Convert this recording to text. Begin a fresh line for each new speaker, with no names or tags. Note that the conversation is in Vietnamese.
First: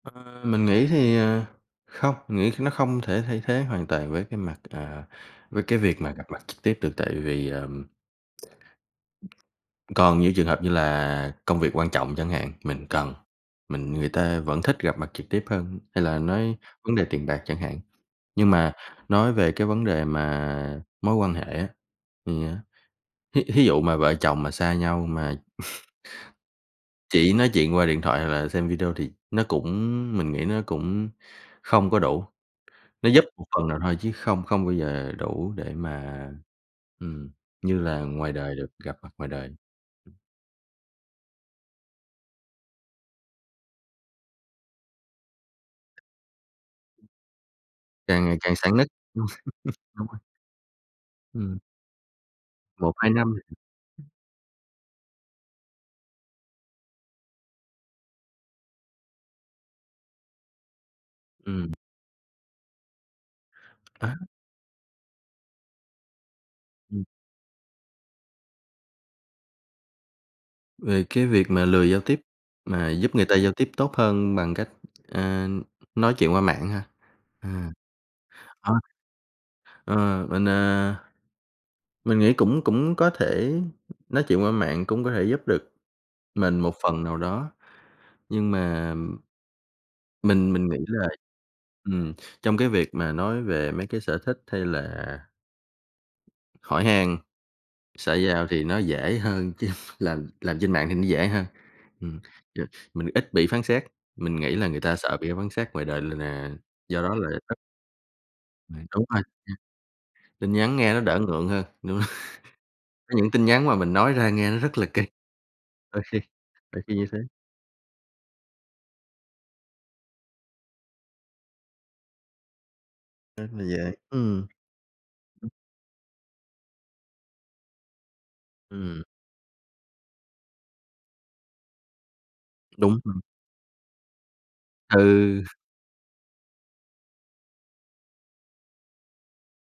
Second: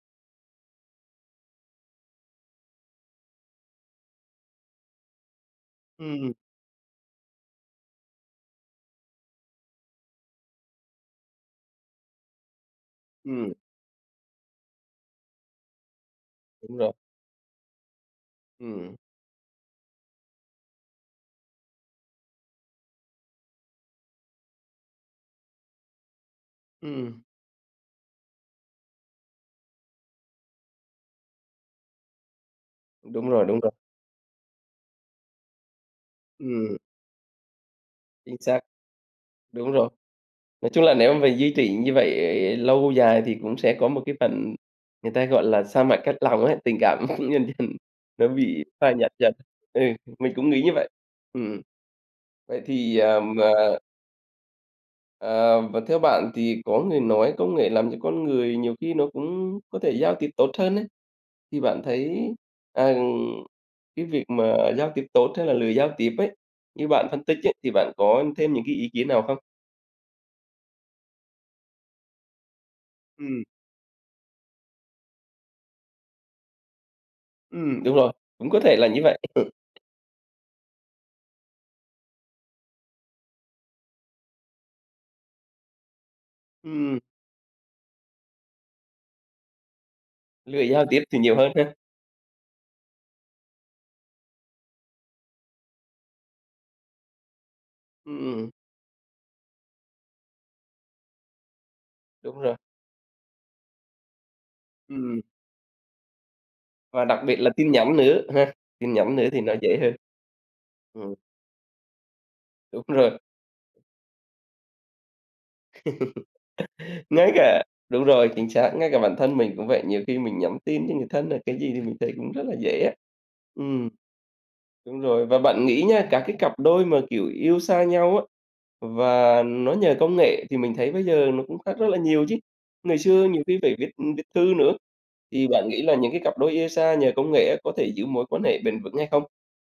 Ờ, mình nghĩ thì, ờ, không, mình nghĩ nó không thể thay thế hoàn toàn với cái mặt, à, với cái việc mà gặp
Ừm.
mặt trực tiếp được, tại vì, ờm, còn những trường hợp như là công việc quan trọng chẳng hạn, mình cần
Ừm.
mình người ta vẫn thích gặp mặt trực tiếp hơn, hay là nói
Đúng rồi.
vấn đề tiền bạc chẳng hạn. Nhưng mà
Ừm.
nói về cái vấn đề mà mối quan hệ á, thì á, thí thí dụ mà vợ chồng mà xa nhau mà
Ừm.
chỉ nói chuyện qua điện thoại hoặc là xem video thì nó cũng mình nghĩ nó cũng không có đủ, nó giúp
Đúng
một
rồi, đúng
phần
rồi.
nào thôi chứ không không bao giờ đủ để mà,
Ừm.
ừm, như là ngoài
Chính
đời
xác.
được gặp mặt ngoài đời.
Đúng rồi. Nói chung là nếu mà mình duy trì như vậy lâu dài thì cũng sẽ có một cái phần người ta, gọi là, xa mặt cách lòng ấy, tình cảm tự nhiên dần
Càng
nó
ngày càng
bị
sạn nứt.
phai nhạt dần, ừ,
Đúng rồi.
mình cũng nghĩ như vậy. Ừm,
Ừm.
ừm. Vậy
một
thì,
hai năm.
ờm, ờ Ờ, và theo bạn thì có người nói công nghệ làm cho con người nhiều khi nó cũng có thể giao tiếp tốt hơn ấy, thì
Ừm.
bạn thấy, à, cái
Á?
việc mà giao tiếp tốt hay là lười giao tiếp ấy, như
Ừm.
bạn phân tích ấy, thì bạn có thêm những cái ý kiến nào không?
Về cái việc mà lười giao tiếp, mà giúp người ta
Ừm.
giao tiếp tốt hơn bằng cách, ờ, nói chuyện qua mạng á ha? À.
Ừm, đúng rồi, cũng có
Ờ.
thể là như vậy. Ừ.
Ờ, mình, à, mình nghĩ cũng cũng có thể nói chuyện qua mạng, cũng có thể giúp được mình một
Ừm.
phần nào đó, nhưng mà, ừm, mình
Lười
mình nghĩ
giao tiếp
là,
thì nhiều hơn ha?
ừm, trong cái việc mà nói về mấy cái sở thích, hay là hỏi han, xã giao
Ừm.
thì nó dễ hơn, chứ làm làm trên mạng thì nó dễ hơn, ừm,
Đúng rồi.
yeah, mình ít bị phán xét. Mình nghĩ là người ta sợ
Ừm.
bị phán xét ngoài đời là là do
Và
đó
đặc
là
biệt
ít
là
ít.
tin nhắn nữa, ha?
Ừ,
Tin
đúng
nhắn
rồi.
nữa
[unintelligible]
thì nó dễ hơn.
Tin nhắn nghe nó
Ừm.
đỡ ngượng hơn, đúng rồi.
Đúng
Có
rồi.
những tin nhắn mà mình nói ra nghe nó rất là kì, đôi khi đôi khi như thế.
Ngay cả đúng rồi, chính xác, ngay cả bản thân mình cũng vậy, nhiều khi mình nhắn tin cho người thân là cái gì thì mình thấy cũng rất là dễ á.
Rất là
Ừm.
dễ, ừm.
Đúng rồi, và
Ừm.
bạn nghĩ nha, các cái cặp đôi mà, kiểu, yêu xa nhau á,
Ừm.
và nó nhờ công nghệ thì mình thấy bây giờ nó cũng khác rất là nhiều chứ. Ngày
Đúng rồi.
xưa nhiều khi phải viết viết thư nữa,
Ừ.
thì bạn nghĩ là những cái cặp đôi yêu xa nhờ công nghệ á có thể giữ mối quan hệ bền vững hay không?